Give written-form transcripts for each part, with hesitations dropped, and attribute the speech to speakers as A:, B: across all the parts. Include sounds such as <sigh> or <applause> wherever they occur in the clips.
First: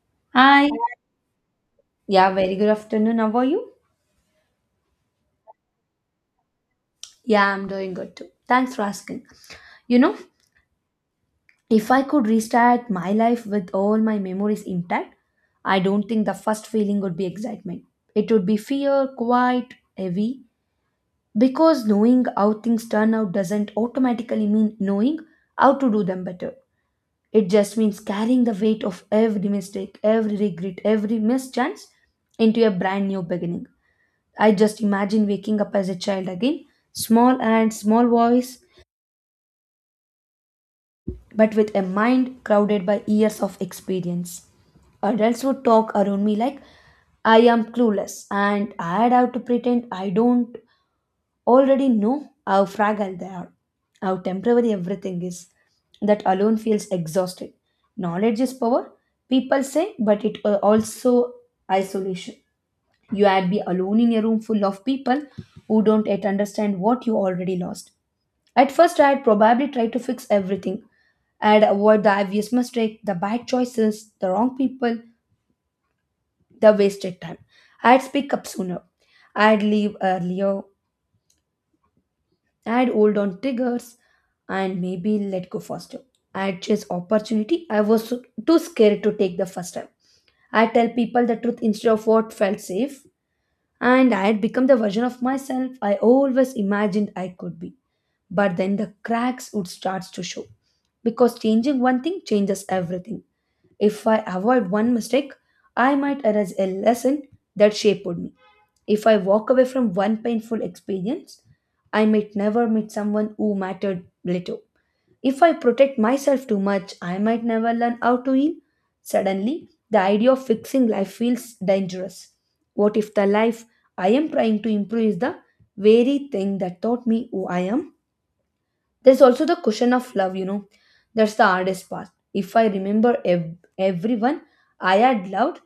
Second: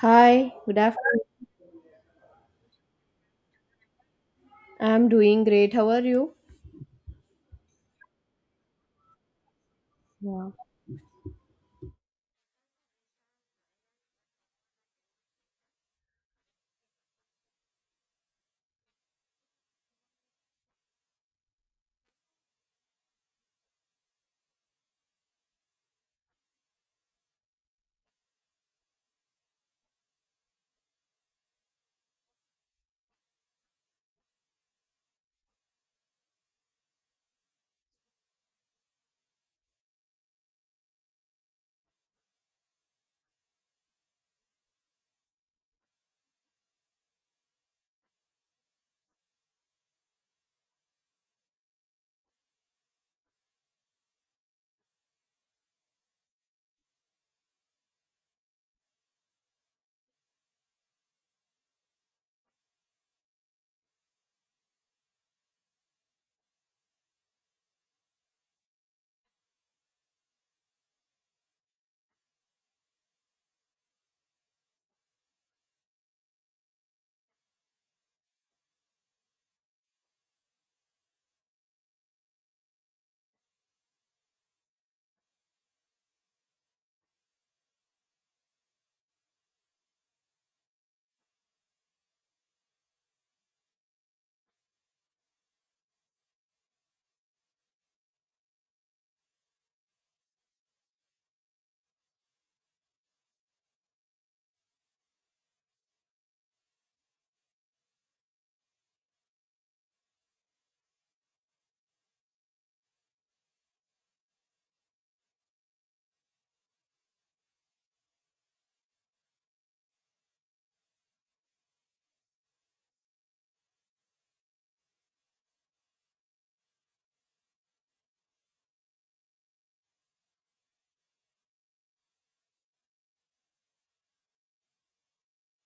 A: Hi,
B: Hi.
A: good afternoon.
B: Yeah, very good afternoon. How are you?
A: I'm doing great. How are you?
B: Yeah, I'm doing good too. Thanks for asking. You know,
A: Yeah.
B: if I could restart my life with all my memories intact, I don't think the first feeling would be excitement. It would be fear, quite heavy, because knowing how things turn out doesn't automatically mean knowing how to do them better. It just means carrying the weight of every mistake, every regret, every mischance into a brand new beginning. I just imagine waking up as a child again, small and small voice, but with a mind crowded by years of experience. Adults would talk around me like I am clueless and I'd have to pretend I don't already know how fragile they are, how temporary everything is. That alone feels exhausted. Knowledge is power, people say, but it also isolation. You had be alone in a room full of people who don't yet understand what you already lost. At first, I had probably tried to fix everything. I had avoid the obvious mistake, the bad choices, the wrong people, the wasted time. I would speak up sooner. I would leave earlier. I would hold on triggers and maybe let go faster. I would chase opportunity. I was too scared to take the first time. I tell people the truth instead of what felt safe, and I had become the version of myself I always imagined I could be. But then the cracks would start to show because changing one thing changes everything. If I avoid one mistake, I might erase a lesson that shaped me. If I walk away from one painful experience, I might never meet someone who mattered little. If I protect myself too much, I might never learn how to heal. Suddenly, the idea of fixing life feels dangerous. What if the life I am trying to improve is the very thing that taught me who I am? There's also the question of love, you know. That's the hardest part. If I remember everyone I had loved,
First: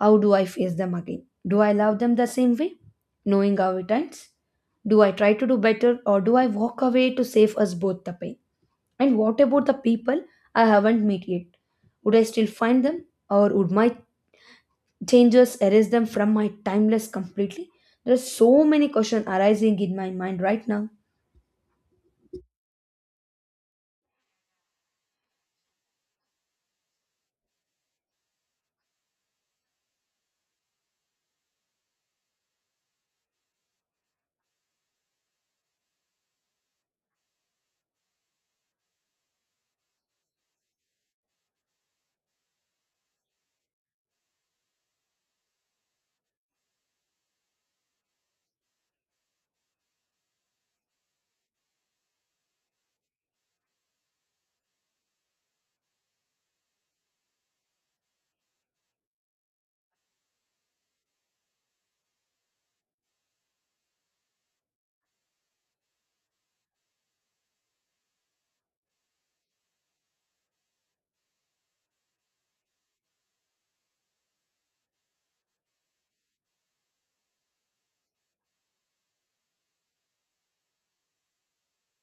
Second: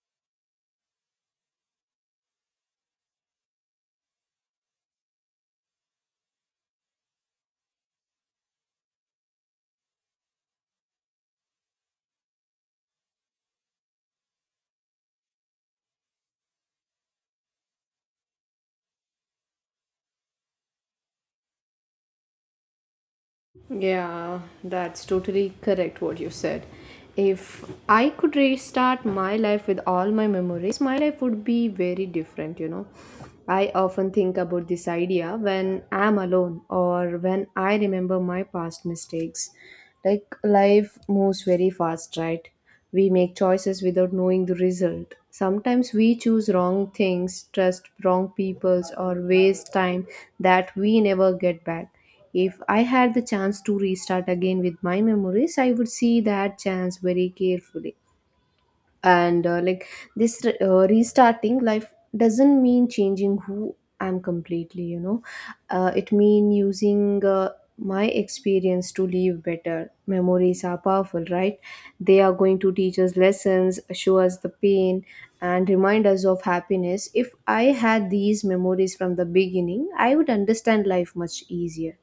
B: how do I face them again? Do I love them the same way? Knowing how it ends? Do I try to do better or do I walk away to save us both the pain? And what about the people I haven't met yet? Would I still find them? Or would my changes erase them from my timeless completely? There are so many questions arising in my mind right now.
A: Yeah, that's totally correct what you said. If I could restart my life with all my memories, my life would be very different, you know. I often think about this idea when I'm alone or when I remember my past mistakes. Like, life moves very fast, right? We make choices without knowing the result. Sometimes we choose wrong things, trust wrong peoples, or waste time that we never get back. If I had the chance to restart again with my memories, I would see that chance very carefully. And restarting life doesn't mean changing who I'm completely, you know. It means using my experience to live better. Memories are powerful, right? They are going to teach us lessons, show us the pain, and remind us of happiness. If I had these memories from the beginning, I would understand life much easier.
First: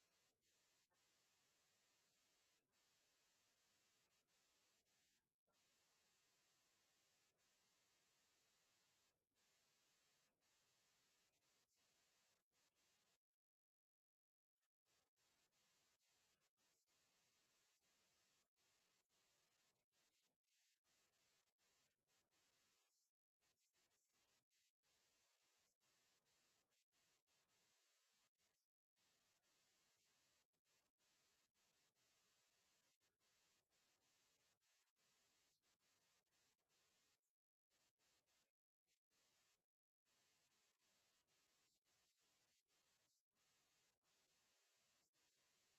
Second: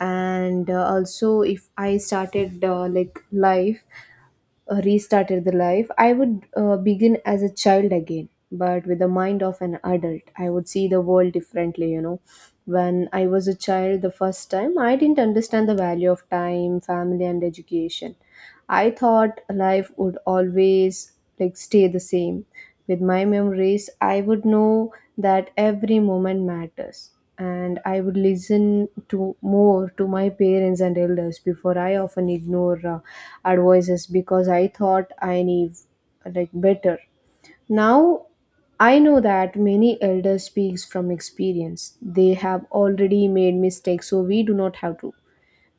A: And also if I started like life restarted the life, I would begin as a child again but with the mind of an adult. I would see the world differently, you know. When I was a child the first time, I didn't understand the value of time, family and education. I thought life would always, like, stay the same. With my memories, I would know that every moment matters, and I would listen to more, to my parents and elders. Before, I often ignore advices because I thought I knew, like, better. Now I know that many elders speaks from experience, they have already made mistakes so we do not have to.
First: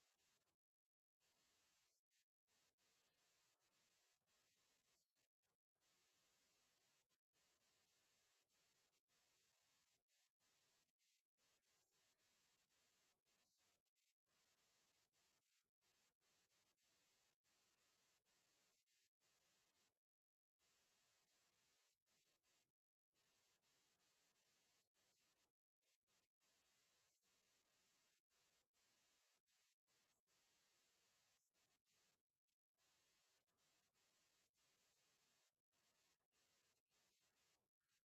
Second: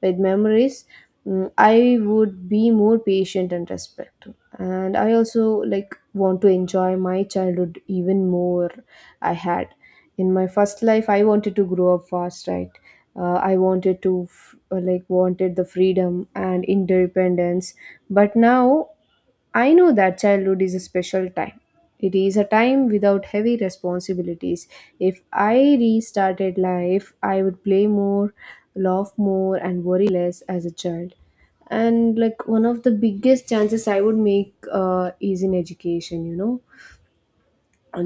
A: With memories, I would be more patient and respectful, and I also, like, want to enjoy my childhood even more. I had in my first life I wanted to grow up fast, right? Uh, i wanted to f- uh, like wanted the freedom and independence. But now I know that childhood is a special time. It is a time without heavy responsibilities. If I restarted life, I would play more, laugh more, and worry less as a child. And, like, one of the biggest chances I would make is in education, you know.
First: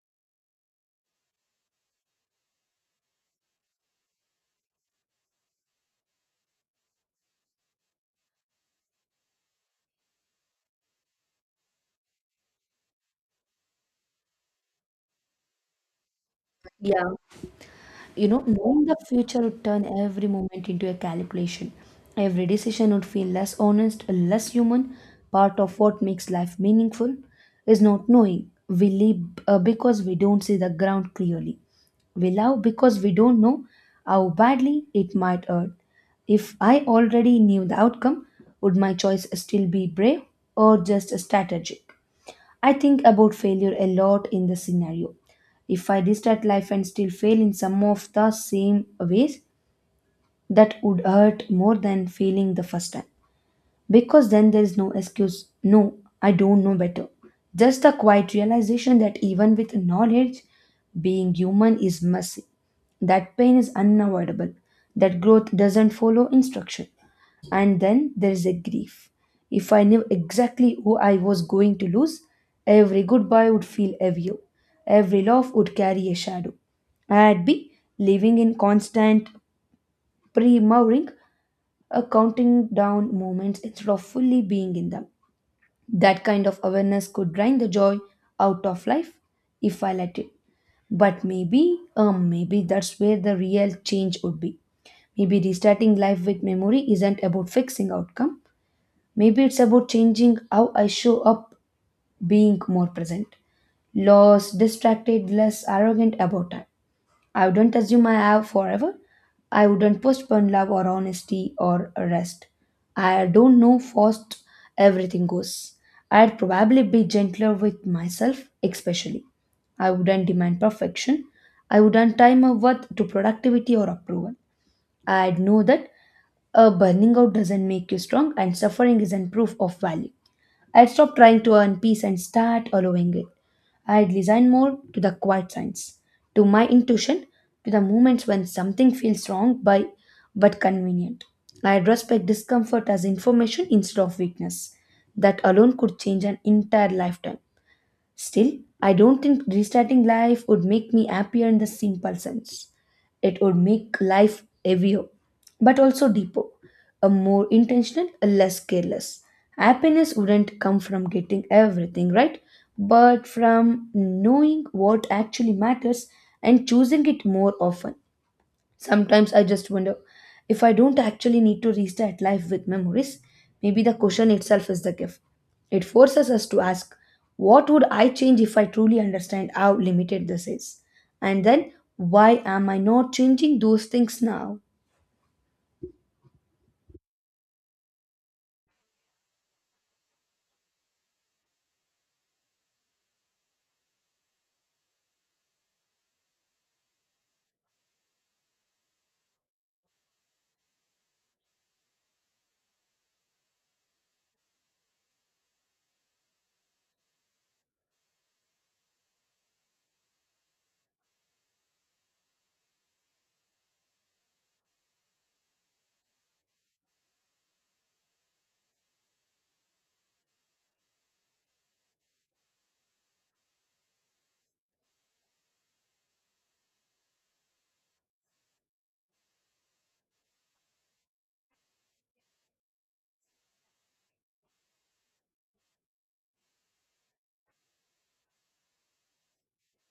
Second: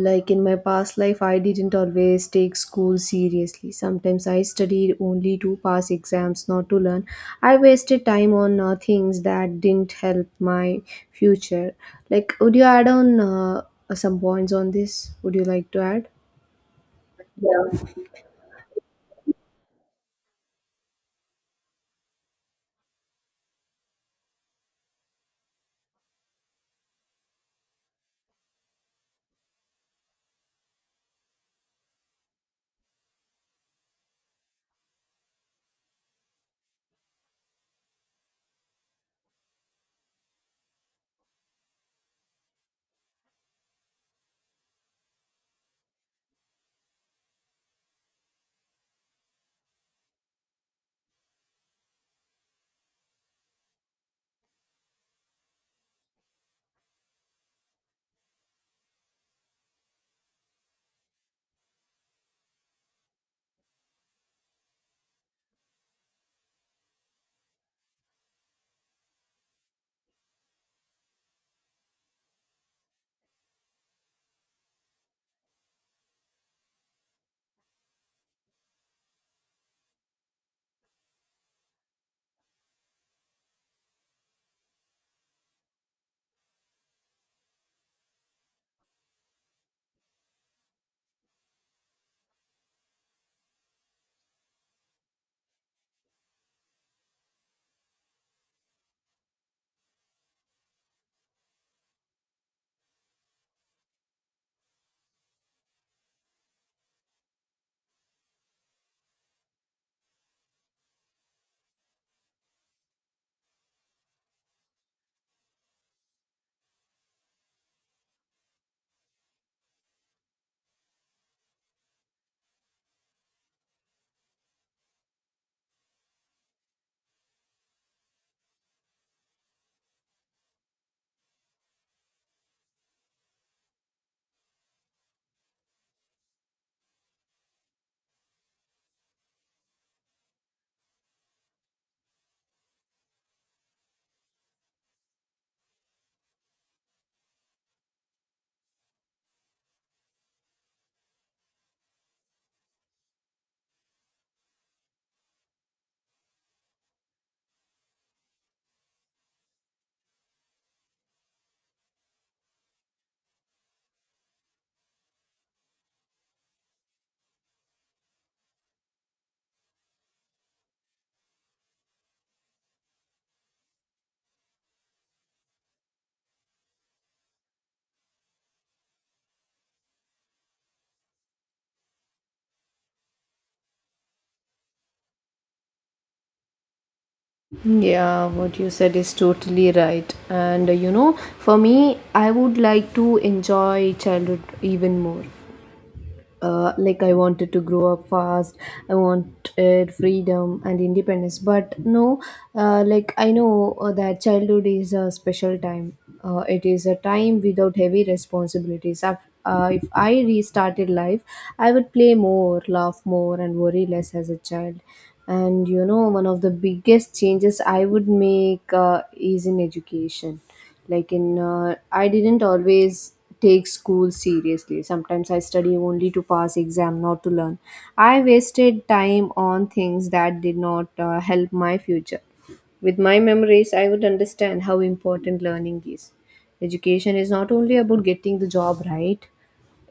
A: Like, in my past life I didn't always take school seriously. Sometimes I studied only to pass exams, not to learn. I wasted time on things that didn't help my future. Like, would you add on some points on this? Would you like to add?
B: Yeah.
A: Yeah.
B: You know, knowing the future would turn every moment into a calculation. Every decision would feel less honest, less human. Part of what makes life meaningful is not knowing. We live because we don't see the ground clearly. We love because we don't know how badly it might hurt. If I already knew the outcome, would my choice still be brave or just a strategy? I think about failure a lot in the scenario. If I restart life and still fail in some of the same ways, that would hurt more than failing the first time. Because then there is no excuse, no, I don't know better. Just the quiet realization that even with knowledge, being human is messy, that pain is unavoidable, that growth doesn't follow instruction. And then there's a grief. If I knew exactly who I was going to lose, every goodbye would feel heavier. Every laugh would carry a shadow. I'd be living in constant pre-mouring, a counting down moments instead of fully being in them. That kind of awareness could drain the joy out of life if I let it. But maybe that's where the real change would be. Maybe restarting life with memory isn't about fixing outcome. Maybe it's about changing how I show up, being more present, less distracted, less arrogant about time. I wouldn't assume I have forever. I wouldn't postpone love or honesty or rest. I don't know fast everything goes. I'd probably be gentler with myself, especially. I wouldn't demand perfection. I wouldn't tie my worth to productivity or approval. I'd know that a burning out doesn't make you strong and suffering isn't proof of value. I would stop trying to earn peace and start allowing it. I'd listen more to the quiet signs, to my intuition, to the moments when something feels wrong by but convenient. I'd respect discomfort as information instead of weakness. That alone could change an entire lifetime. Still, I don't think restarting life would make me happier in the simple sense. It would make life heavier, but also deeper, a more intentional, a less careless. Happiness wouldn't come from getting everything right, but from knowing what actually matters and choosing it more often. Sometimes I just wonder if I don't actually need to restart life with memories, maybe the question itself is the gift. It forces us to ask, what would I change if I truly understand how limited this is? And then, why am I not changing those things now?
A: Yeah, what you said is totally right. And you know, for me, I would like to enjoy childhood even more. Like, I wanted to grow up fast. I wanted freedom and independence. But no, I know that childhood is a special time. It is a time without heavy responsibilities. If I restarted life, I would play more, laugh more, and worry less as a child. And, you know, one of the biggest changes I would make is in education. Like in uh, I didn't always take school seriously. Sometimes I study only to pass exam, not to learn. I wasted time on things that did not help my future. With my memories, I would understand how important learning is. Education is not only about getting the job right.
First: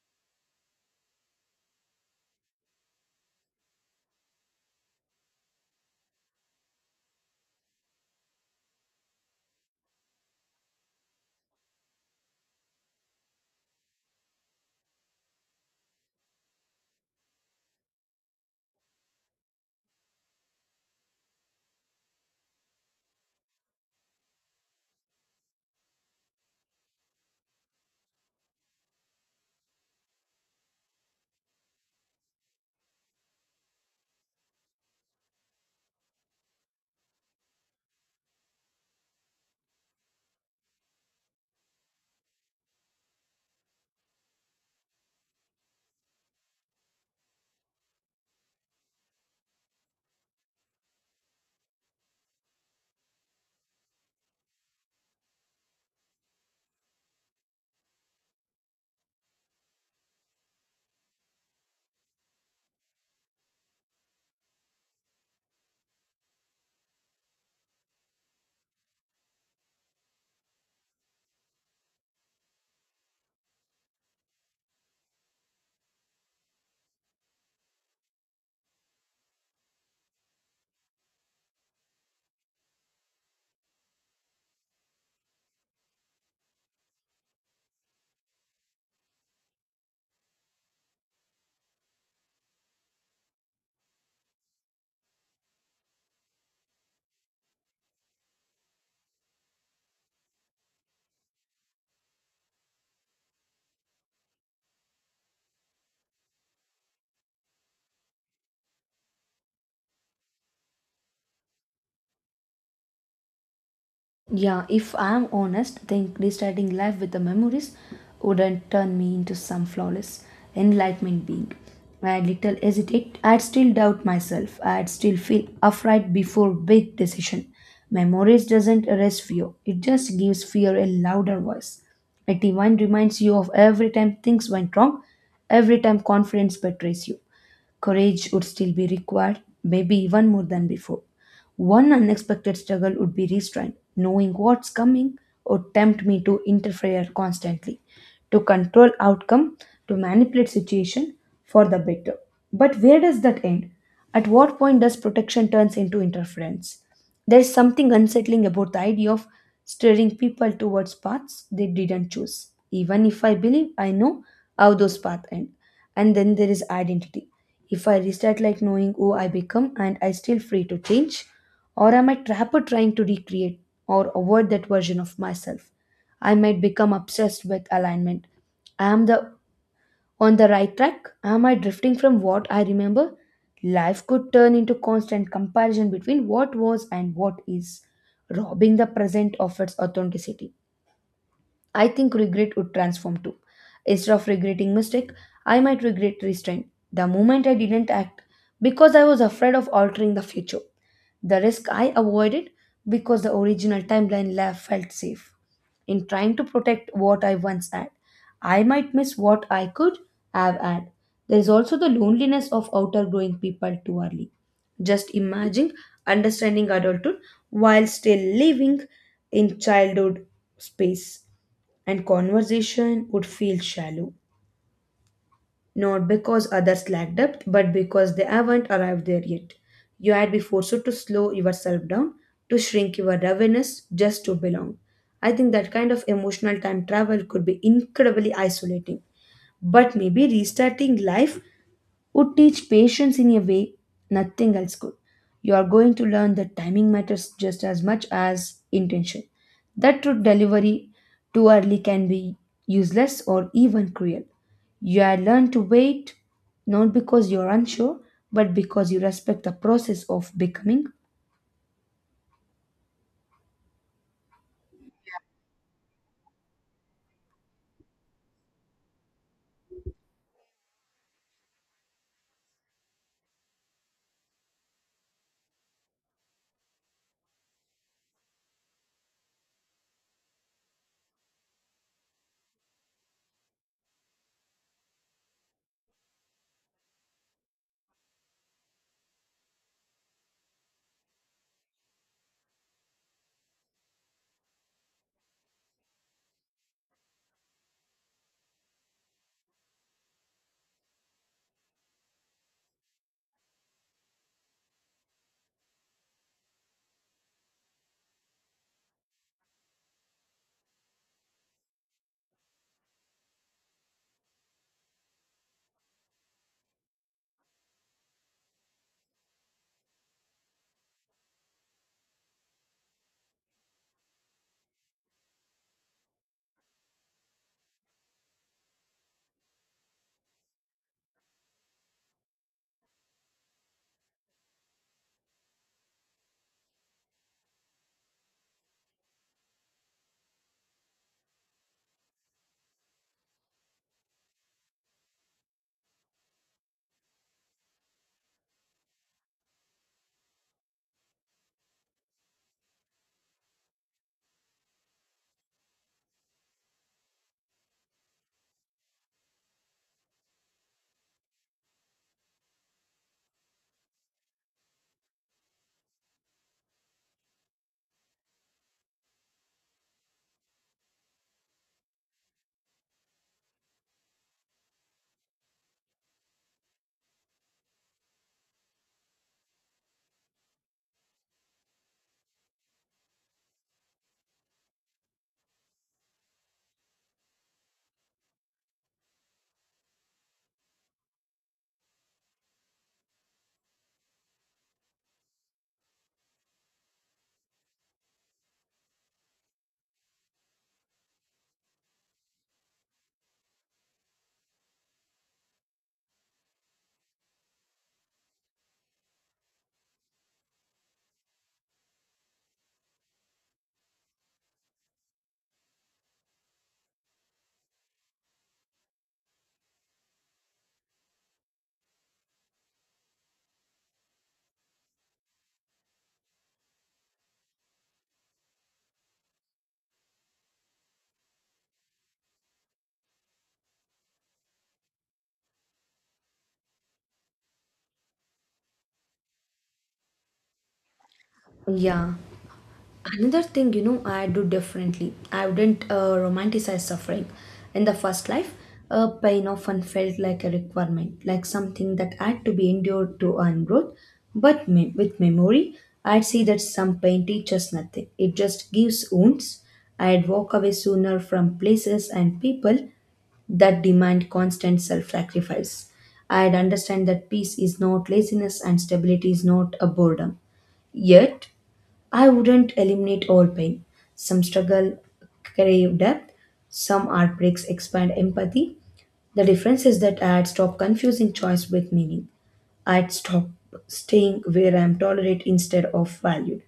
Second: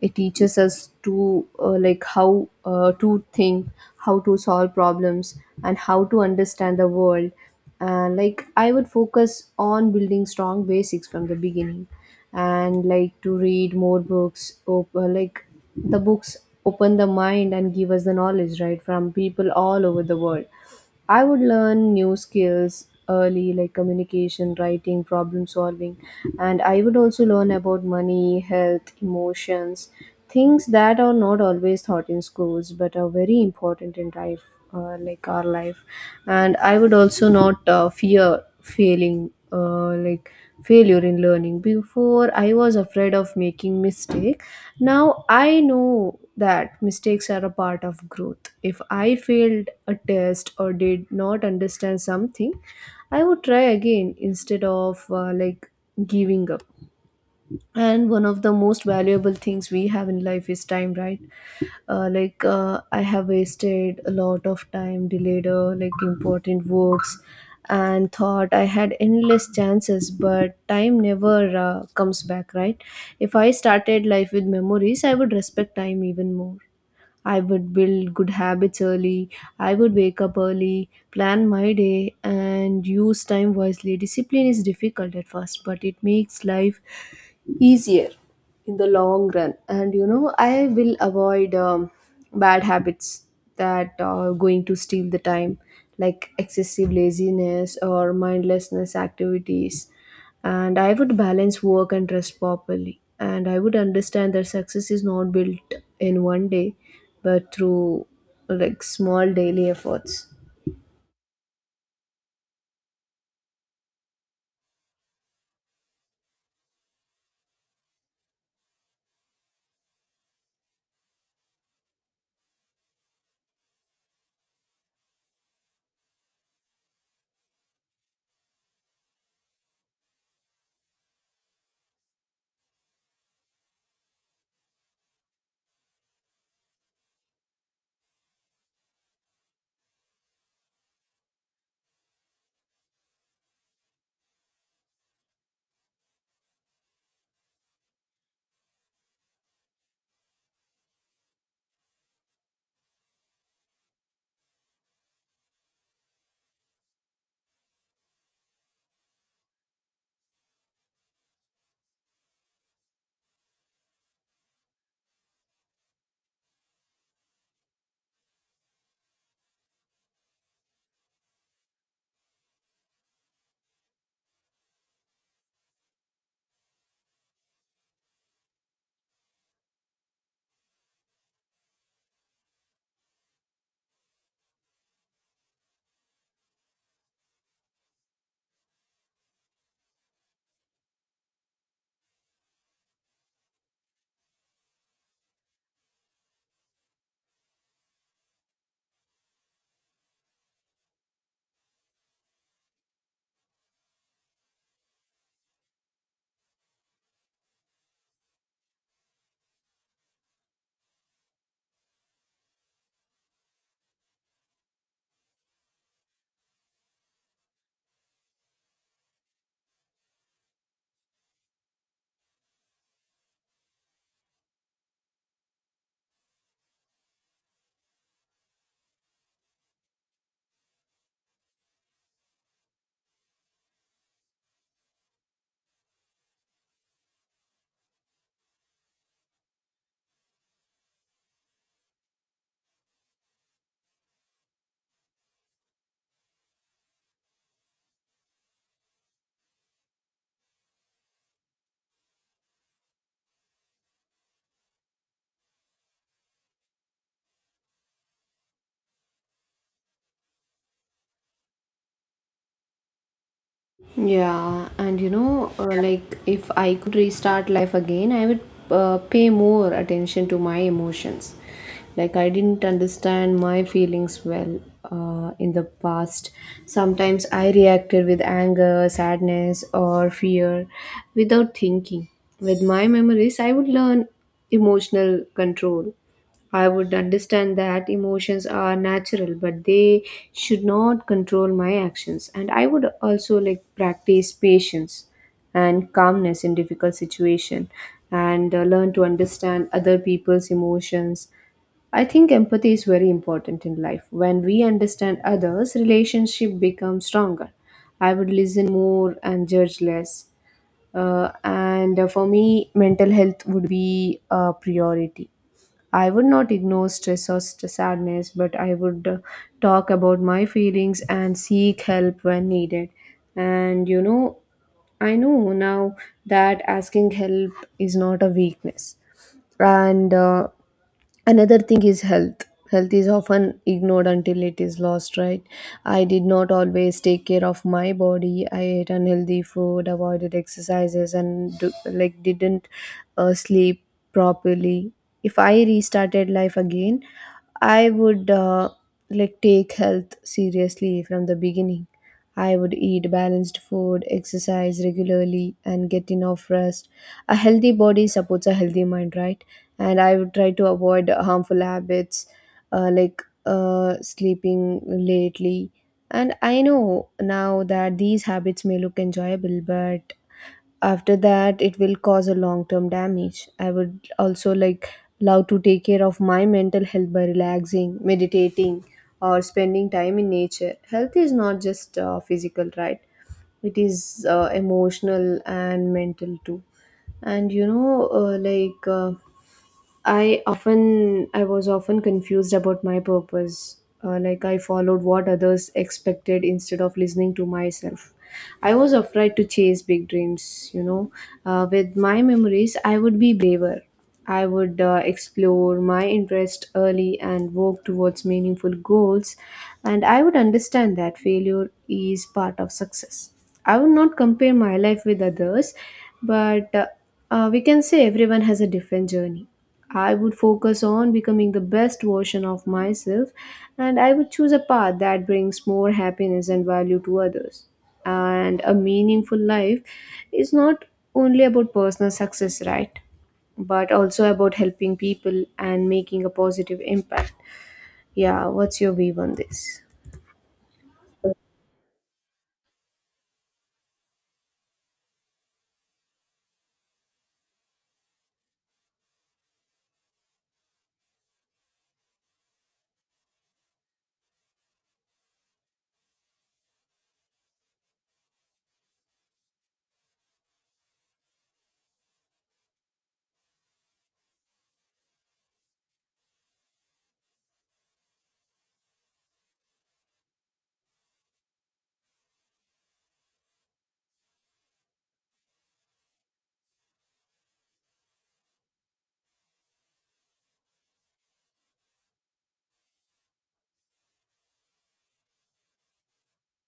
A: It teaches us to think, how to solve problems, and how to understand the world. And, like, I would focus on building strong basics from the beginning, and, like, to read more books. Like, the books open the mind and give us the knowledge right from people all over the world. I would learn new skills early, like communication, writing, problem solving, and I would also learn about money, health, emotions, things that are not always taught in schools but are very important in life, like our life. And I would also not fear failing, like failure in learning. Before, I was afraid of making mistake. Now I know that mistakes are a part of growth. If I failed a test or did not understand something, I would try again instead of giving up. And one of the most valuable things we have in life is time, right? I have wasted a lot of time, delayed important works and thought I had endless chances, but time never comes back, right? If I started life with memories, I would respect time even more. I would build good habits early. I would wake up early, plan my day and use time wisely. Discipline is difficult at first but it makes life easier in the long run. And, you know, I will avoid bad habits that are going to steal the time, like excessive laziness or mindlessness activities. And I would balance work and rest properly, and I would understand that success is not built in one day, but through, like, small daily efforts.
B: Yeah, if I'm honest, I think restarting life with the memories wouldn't turn me into some flawless enlightenment being. I'd little hesitate. I'd still doubt myself. I'd still feel afraid before big decision. Memories doesn't erase fear. It just gives fear a louder voice. It even reminds you of every time things went wrong, every time confidence betrays you. Courage would still be required, maybe even more than before. One unexpected struggle would be restraint, knowing what's coming would tempt me to interfere constantly, to control outcome, to manipulate situation for the better. But where does that end? At what point does protection turns into interference? There is something unsettling about the idea of steering people towards paths they didn't choose, even if I believe I know how those paths end. And then there is identity. If I restart like knowing who I become and I still free to change, or am I trapper trying to recreate or avoid that version of myself? I might become obsessed with alignment. I am the on the right track? Am I drifting from what I remember? Life could turn into constant comparison between what was and what is, robbing the present of its authenticity. I think regret would transform too. Instead of regretting mistake, I might regret restraint. The moment I didn't act because I was afraid of altering the future. The risk I avoided because the original timeline left felt safe. In trying to protect what I once had, I might miss what I could have had. There is also the loneliness of outgrowing people too early. Just imagine understanding adulthood while still living in childhood space and conversation would feel shallow, not because others lack depth, but because they haven't arrived there yet. You had been forced to slow yourself down, to shrink your awareness just to belong. I think that kind of emotional time travel could be incredibly isolating, but maybe restarting life would teach patience in a way nothing else could. You are going to learn that timing matters just as much as intention. That route delivery too early can be useless or even cruel. You are learned to wait not because you are unsure, but because you respect the process of becoming.
A: Yeah, and you know, like, if I could restart life again, I would pay more attention to my emotions. Like, I didn't understand my feelings well in the past. Sometimes I reacted with anger, sadness, or fear without thinking. With my memories, I would learn emotional control. I would understand that emotions are natural, but they should not control my actions. And I would also, like, practice patience and calmness in difficult situation, and learn to understand other people's emotions. I think empathy is very important in life. When we understand others, relationship becomes stronger. I would listen more and judge less. And for me, mental health would be a priority. I would not ignore stress or sadness, but I would talk about my feelings and seek help when needed. And, you know, I know now that asking help is not a weakness. And another thing is health. Health is often ignored until it is lost, right? I did not always take care of my body. I ate unhealthy food, avoided exercises, and like, didn't sleep properly. If I restarted life again, I would, take health seriously from the beginning. I would eat balanced food, exercise regularly and get enough rest. A healthy body supports a healthy mind, right? And I would try to avoid harmful habits, like sleeping lately. And I know now that these habits may look enjoyable, but after that, it will cause a long term damage. I would also, like, love to take care of my mental health by relaxing, meditating, or spending time in nature. Health is not just physical, right? It is emotional and mental too. And you know, I was often confused about my purpose. Like, I followed what others expected instead of listening to myself. I was afraid to chase big dreams. You know, with my memories, I would be braver. I would explore my interest early and work towards meaningful goals, and I would understand that failure is part of success. I would not compare my life with others, but we can say everyone has a different journey. I would focus on becoming the best version of myself, and I would choose a path that brings more happiness and value to others. And a meaningful life is not only about personal success, right? But also about helping people and making a positive impact. Yeah, what's your view on this?
B: Yeah. Another thing, you know, I do differently, I wouldn't romanticize suffering in the first life. Pain often felt like a requirement, like something that had to be endured to earn growth, but with memory, I'd see that some pain teaches nothing, it just gives wounds. I'd walk away sooner from places and people that demand constant self-sacrifice. I'd understand that peace is not laziness and stability is not a boredom. Yet I wouldn't eliminate all pain. Some struggle crave depth, some heartbreaks expand empathy. The difference is that I'd stop confusing choice with meaning. I'd stop staying where I'm tolerated instead of valued.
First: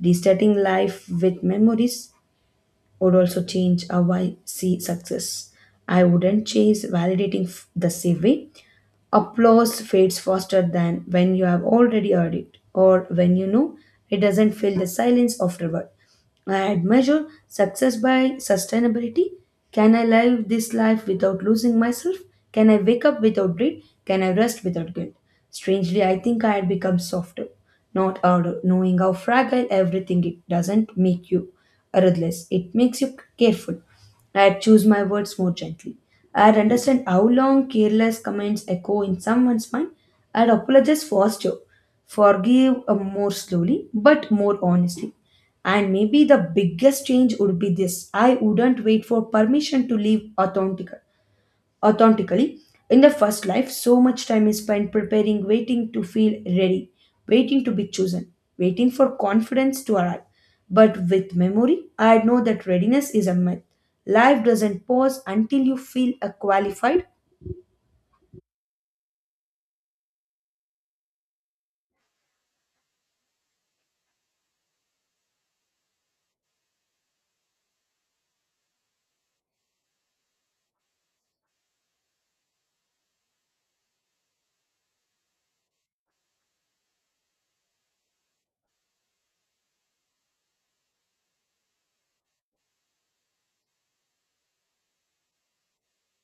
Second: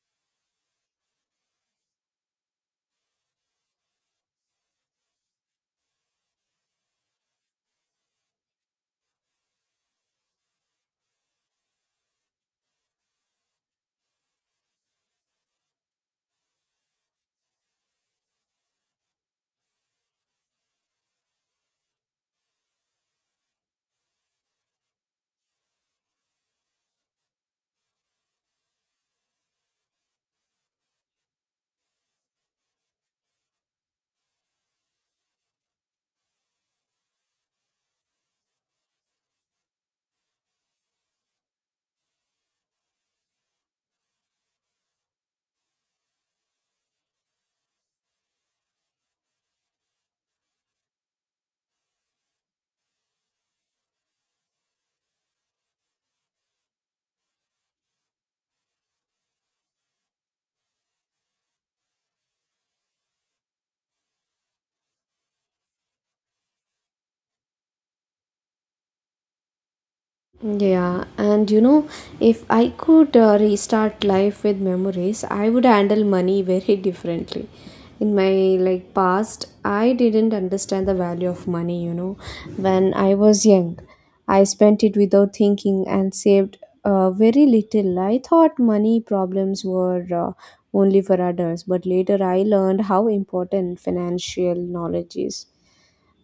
B: Restarting life with memories would also change how I see success. I wouldn't chase the same way. Applause fades faster than when you have already heard it or when you know it doesn't fill the silence afterward. I measure success by sustainability. Can I live this life without losing myself? Can I wake up without dread? Can I rest without guilt? Strangely, I think I had become softer, not harder, knowing how fragile everything it doesn't make you ruthless. It makes you careful. I had choose my words more gently. I had understand how long careless comments echo in someone's mind. I had apologize faster, forgive more slowly, but more honestly. And maybe the biggest change would be this: I wouldn't wait for permission to live authentically. In the first life, so much time is spent preparing, waiting to feel ready, waiting to be chosen, waiting for confidence to arrive. But with memory, I know that readiness is a myth. Life doesn't pause until you feel qualified.
A: Yeah, and you know, if I could restart life with memories, I would handle money very <laughs> differently. In my, like, past, I didn't understand the value of money, you know. When I was young, I spent it without thinking and saved very little. I thought money problems were only for adults, but later I learned how important financial knowledge is.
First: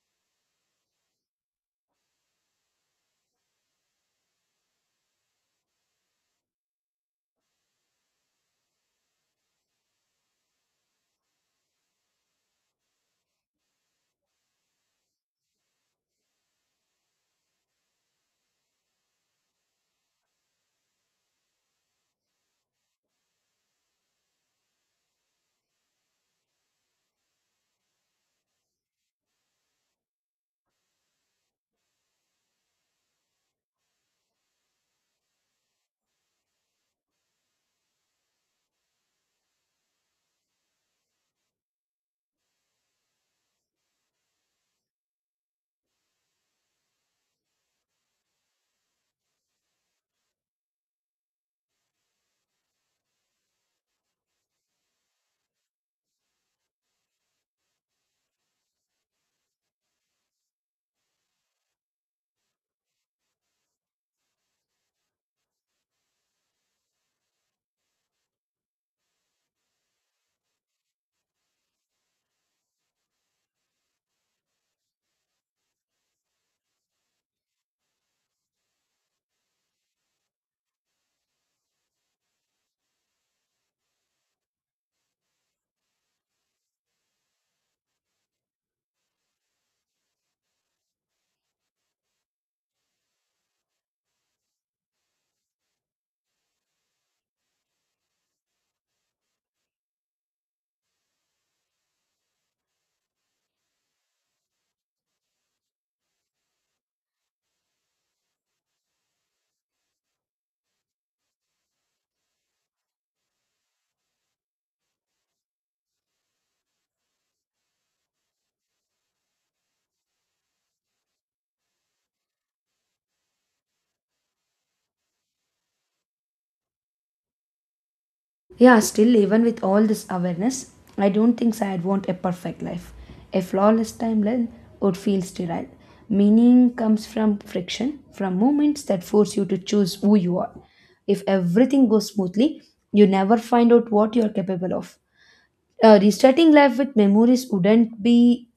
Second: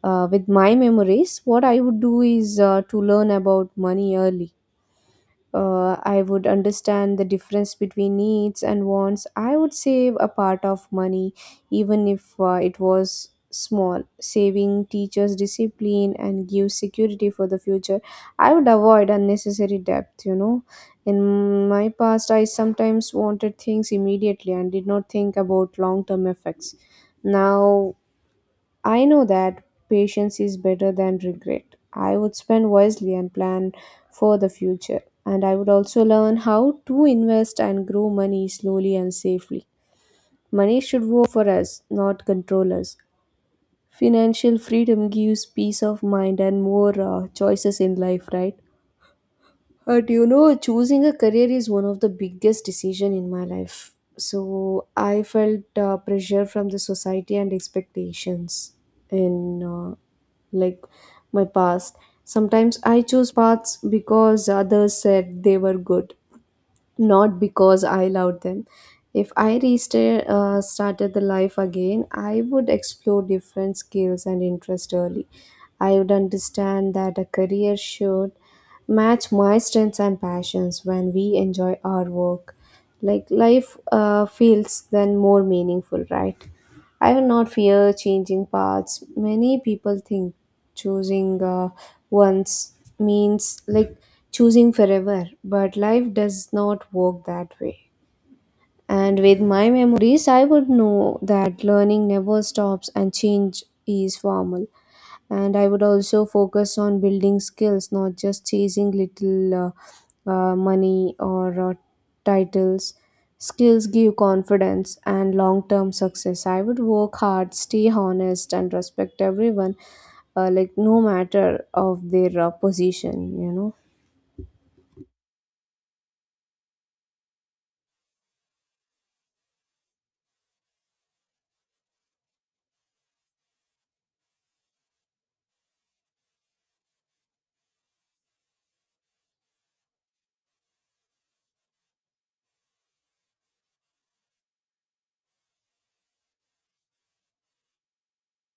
A: With my memories, what I would do is to learn about money early. I would understand the difference between needs and wants. I would save a part of money, even if it was small. Saving teaches discipline and gives security for the future. I would avoid unnecessary debt, you know. In my past, I sometimes wanted things immediately and did not think about long term effects. Now I know that patience is better than regret. I would spend wisely and plan for the future. And I would also learn how to invest and grow money slowly and safely. Money should work for us, not control us. Financial freedom gives peace of mind and more choices in life, right? Do you know, choosing a career is one of the biggest decision in my life. So I felt pressure from the society and expectations in like my past. Sometimes I chose paths because others said they were good, not because I loved them. If I restarted started the life again, I would explore different skills and interests early. I would understand that a career should match my strengths and passions when we enjoy our work. Like life feels then more meaningful, right? I do not fear changing paths. Many people think choosing once means choosing forever, but life does not work that way. And with my memories, I would know that learning never stops and change is formal. And I would also focus on building skills, not just chasing little money or titles. Skills give confidence and long-term success. I would work hard, stay honest, and respect everyone, like no matter of their position,
B: Yeah, still, even with all this awareness, I don't think so I'd want a perfect life. A flawless timeline would feel sterile. Meaning comes from friction, from moments that force you to choose who you are. If everything goes smoothly, you never find out what you're capable of. Restarting life with memories wouldn't be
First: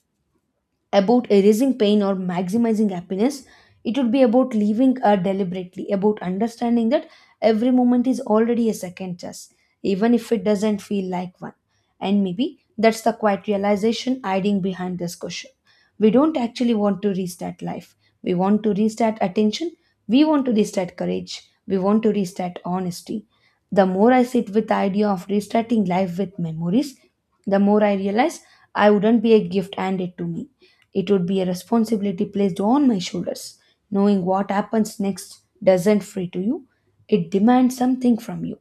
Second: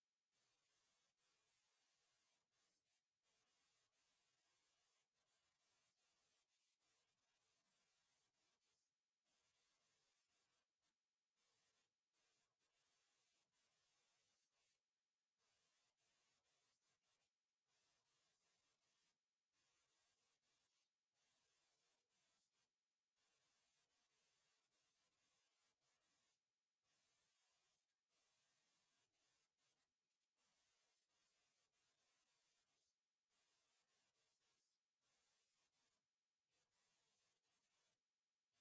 B: about erasing pain or maximizing happiness. It would be about living deliberately, about understanding that every moment is already a second chance, even if it doesn't feel like one. And maybe that's the quiet realization hiding behind this question. We don't actually want to restart life. We want to restart attention. We want to restart courage. We want to restart honesty. The more I sit with the idea of restarting life with memories, the more I realize I wouldn't be a gift handed to me. It would be a responsibility placed on my shoulders. Knowing what happens next doesn't free to you, it demands something from you.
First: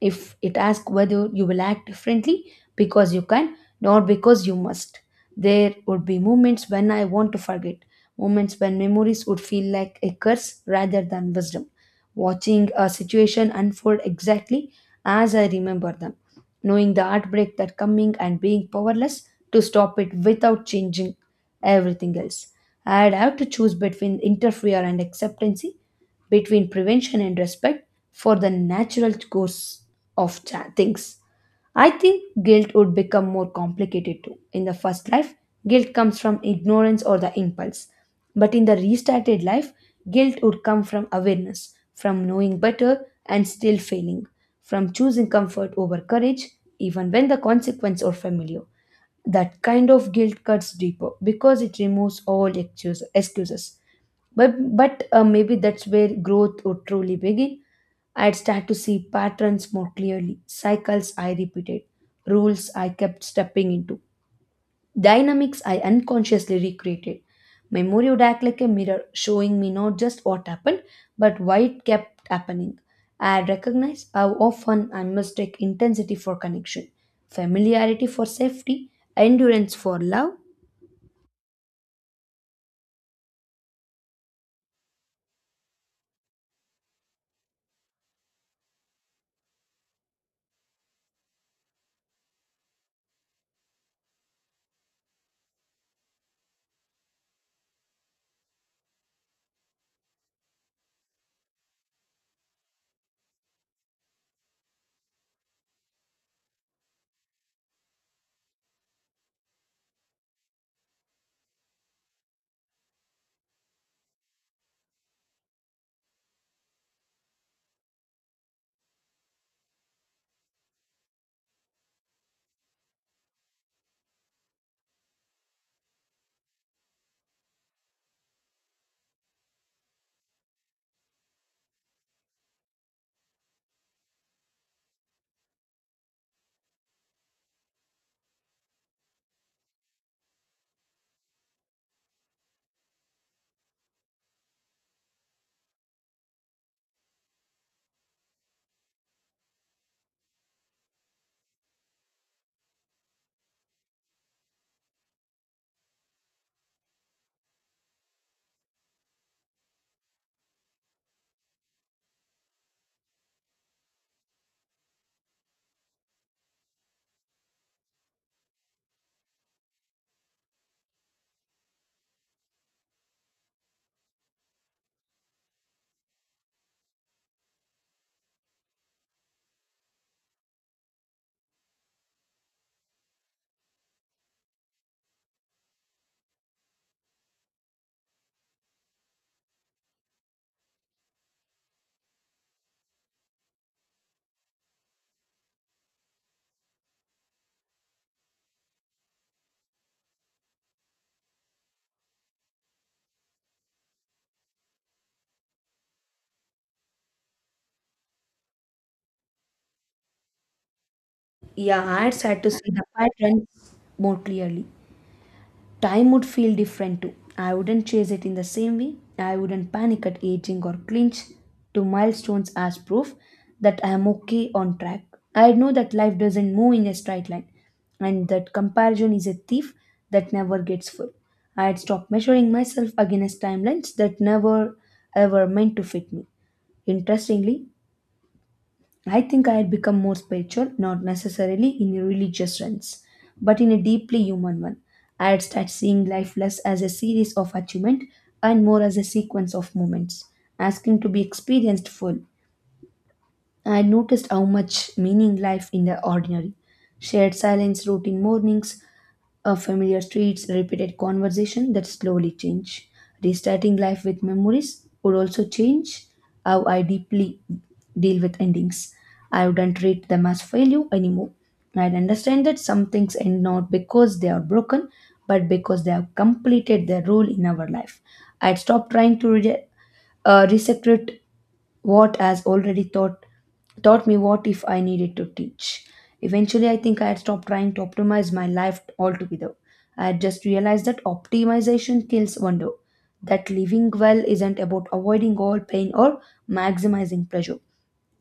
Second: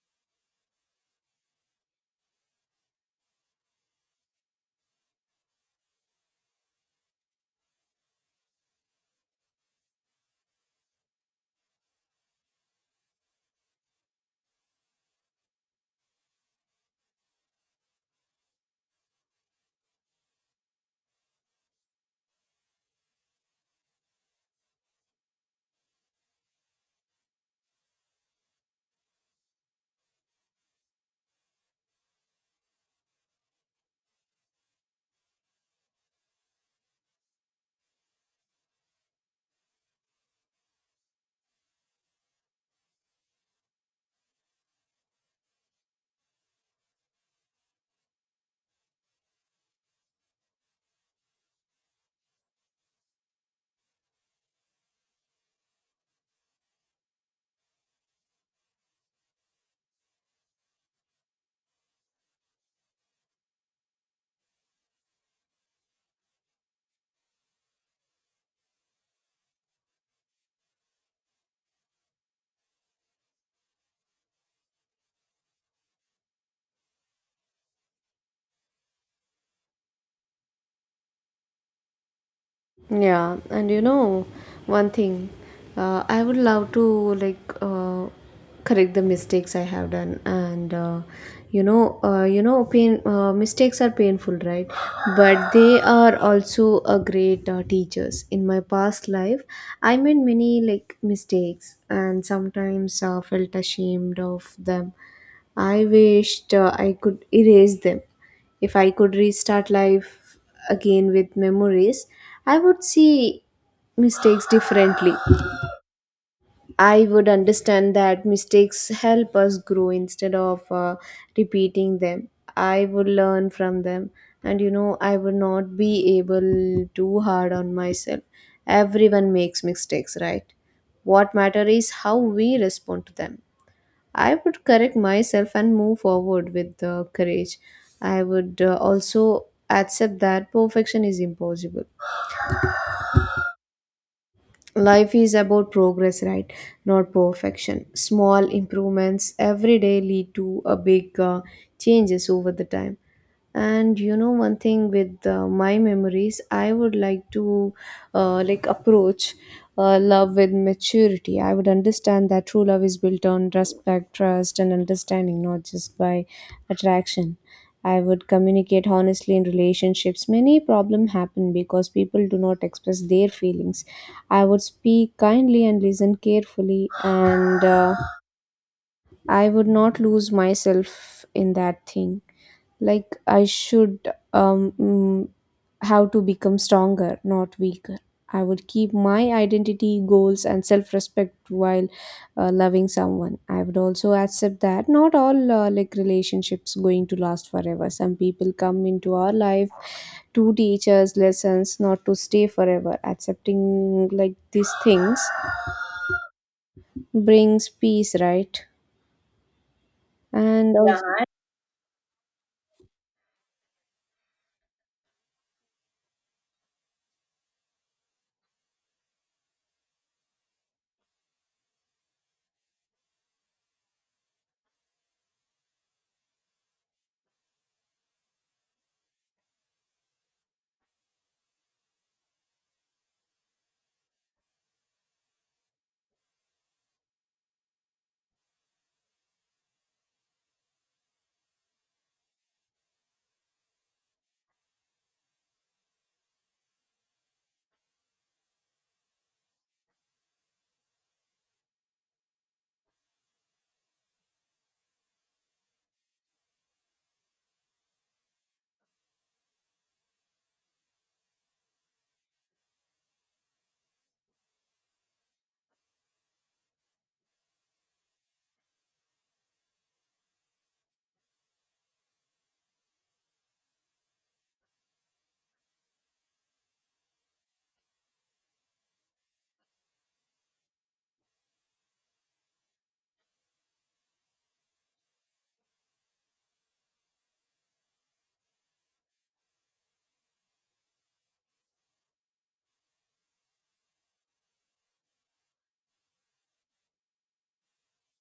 B: If it asks whether you will act differently because you can, not because you must. There would be moments when I want to forget, moments when memories would feel like a curse rather than wisdom, watching a situation unfold exactly as I remember them, knowing the heartbreak that coming and being powerless to stop it without changing everything else. I'd have to choose between interfere and acceptancy, between prevention and respect for the natural course of things. I think guilt would become more complicated too. In the first life, guilt comes from ignorance or the impulse. But in the restarted life, guilt would come from awareness, from knowing better and still failing, from choosing comfort over courage, even when the consequence are familiar. That kind of guilt cuts deeper because it removes all excuses. But maybe that's where growth would truly begin. I'd start to see patterns more clearly, cycles I repeated, rules I kept stepping into, dynamics I unconsciously recreated. Memory would act like a mirror, showing me not just what happened, but why it kept happening. I recognize how often I mistake intensity for connection, familiarity for safety, endurance for love.
A: Yeah, and you know, one thing, I would love to correct the mistakes I have done, and you know, pain mistakes are painful, right? But they are also a great teachers. In my past life, I made many like mistakes, and sometimes felt ashamed of them. I wished I could erase them. If I could restart life again with memories, I would see mistakes differently. I would understand that mistakes help us grow instead of repeating them. I would learn from them, and you know, I would not be able too hard on myself. Everyone makes mistakes, right? What matter is how we respond to them. I would correct myself and move forward with courage. I would also accept that perfection is impossible. Life is about progress, right? Not perfection. Small improvements every day lead to a big changes over the time. And you know, one thing with my memories, I would like to approach love with maturity. I would understand that true love is built on respect, trust, and understanding, not just by attraction. I would communicate honestly in relationships. Many problems happen because people do not express their feelings. I would speak kindly and listen carefully, and I would not lose myself in that thing. Like, I should have to become stronger, not weaker. I would keep my identity, goals, and self respect while loving someone. I would also accept that not all relationships going to last forever. Some people come into our life to teach us lessons, not to stay forever. Accepting like these things brings peace, right? And yeah, also
B: Yeah, I had started to see the patterns more clearly. Time would feel different too. I wouldn't chase it in the same way. I wouldn't panic at aging or clinch to milestones as proof that I am okay on track. I know that life doesn't move in a straight line and that comparison is a thief that never gets full. I'd stop measuring myself against timelines that never ever meant to fit me. Interestingly, I think I had become more spiritual, not necessarily in a religious sense, but in a deeply human one. I had started seeing life less as a series of achievement and more as a sequence of moments, asking to be experienced full. I noticed how much meaning life in the ordinary, shared silence, routine mornings, familiar streets, repeated conversation that slowly change. Restarting life with memories would also change how I deeply deal with endings. I wouldn't treat them as failure anymore. I'd understand that some things end not because they are broken, but because they have completed their role in our life. I'd stop trying to resecrate what has already taught me what if I needed to teach. Eventually, I think I had stopped trying to optimize my life altogether. I had just realized that optimization kills wonder, that living well isn't about avoiding all pain or maximizing pleasure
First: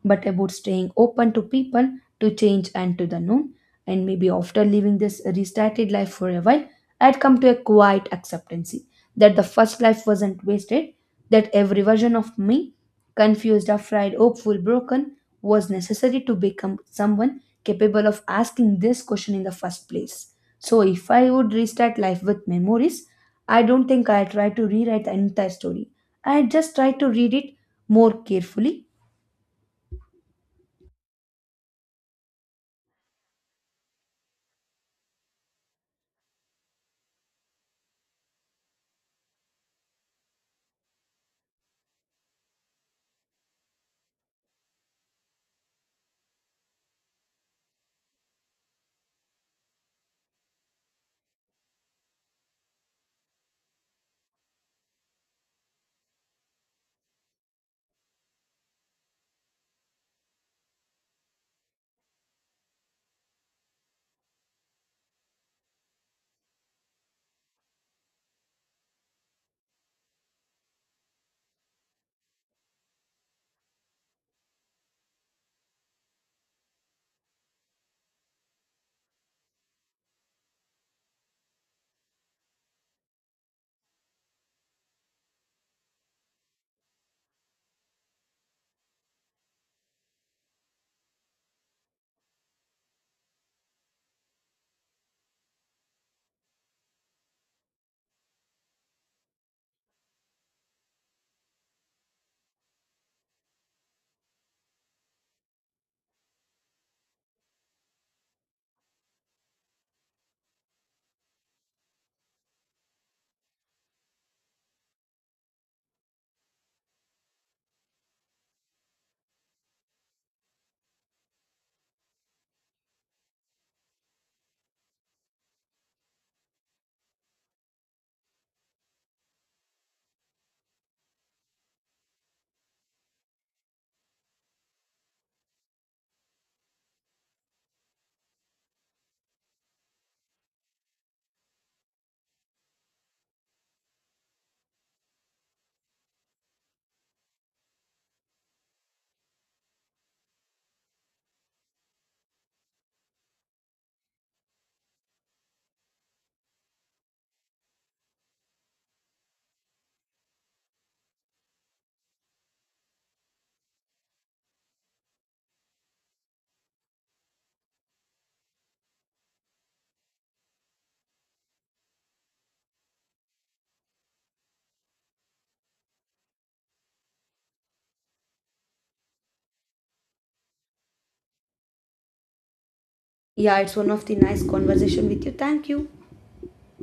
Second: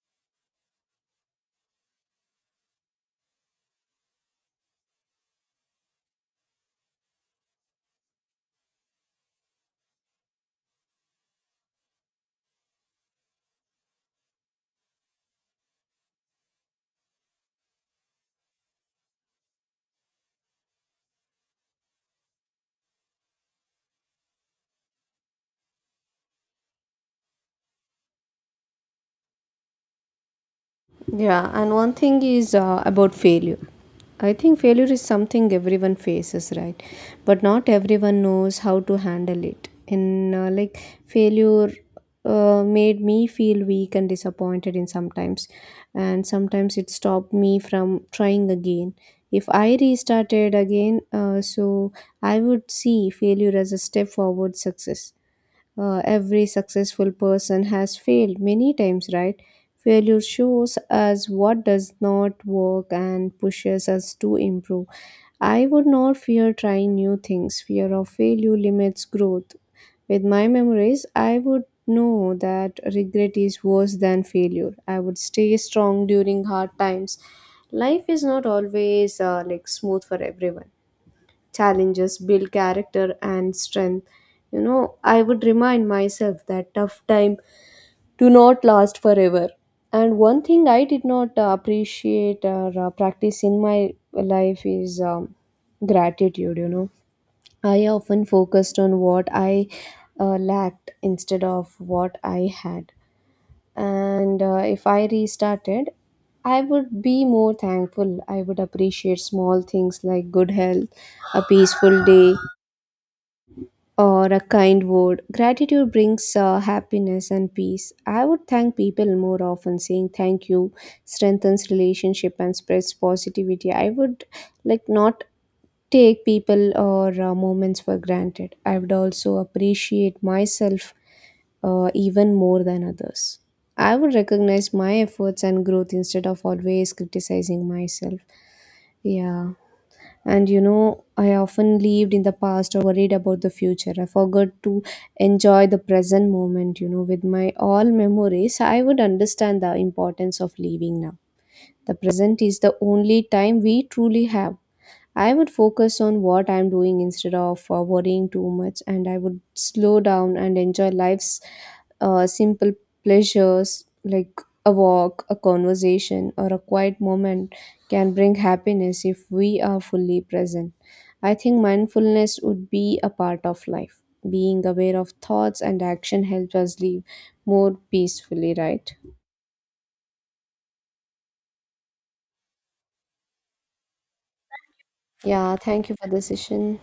B: but about staying open to people, to change, and to the known. And maybe after living this restarted life for a while, I'd come to a quiet acceptance that the first life wasn't wasted, that every version of me, confused, afraid, hopeful, broken, was necessary to become someone capable of asking this question in the first place. So, if I would restart life with memories, I don't think I try to rewrite the entire story. I just try to read it more carefully.
A: yeah, and one thing is about failure. I think failure is something everyone faces, right? But not everyone knows how to handle it. And failure made me feel weak and disappointed in sometimes, and sometimes it stopped me from trying again. If I restarted again, so I would see failure as a step forward success. Every successful person has failed many times, right? Failure shows us what does not work and pushes us to improve. I would not fear trying new things. Fear of failure limits growth. With my memories, I would know that regret is worse than failure. I would stay strong during hard times. Life is not always smooth for everyone. Challenges build character and strength. You know, I would remind myself that tough time do not last forever. And one thing I did not appreciate or practice in my life is gratitude, you know. I often focused on what I lacked instead of what I had. And if I restarted, I would be more thankful. I would appreciate small things like good health, a peaceful day, or a kind word. Gratitude brings happiness and peace. I would thank people more often. Saying thank you strengthens relationship and spreads positivity. I would like not take people or moments for granted. I would also appreciate myself even more than others. I would recognize my efforts and growth instead of always criticizing myself. Yeah. And you know, I often lived in the past or worried about the future. I forgot to enjoy the present moment, you know, with my all memories. I would understand the importance of living now. The present is the only time we truly have. I would focus on what I'm doing instead of worrying too much, and I would slow down and enjoy life's simple pleasures. Like a walk, a conversation, or a quiet moment can bring happiness if we are fully present. I think mindfulness would be a part of life. Being aware of thoughts and action helps us live more peacefully, right?
B: Yeah, it's one of the nice conversation with you.
A: Yeah,
B: Thank you.
A: thank you for the session.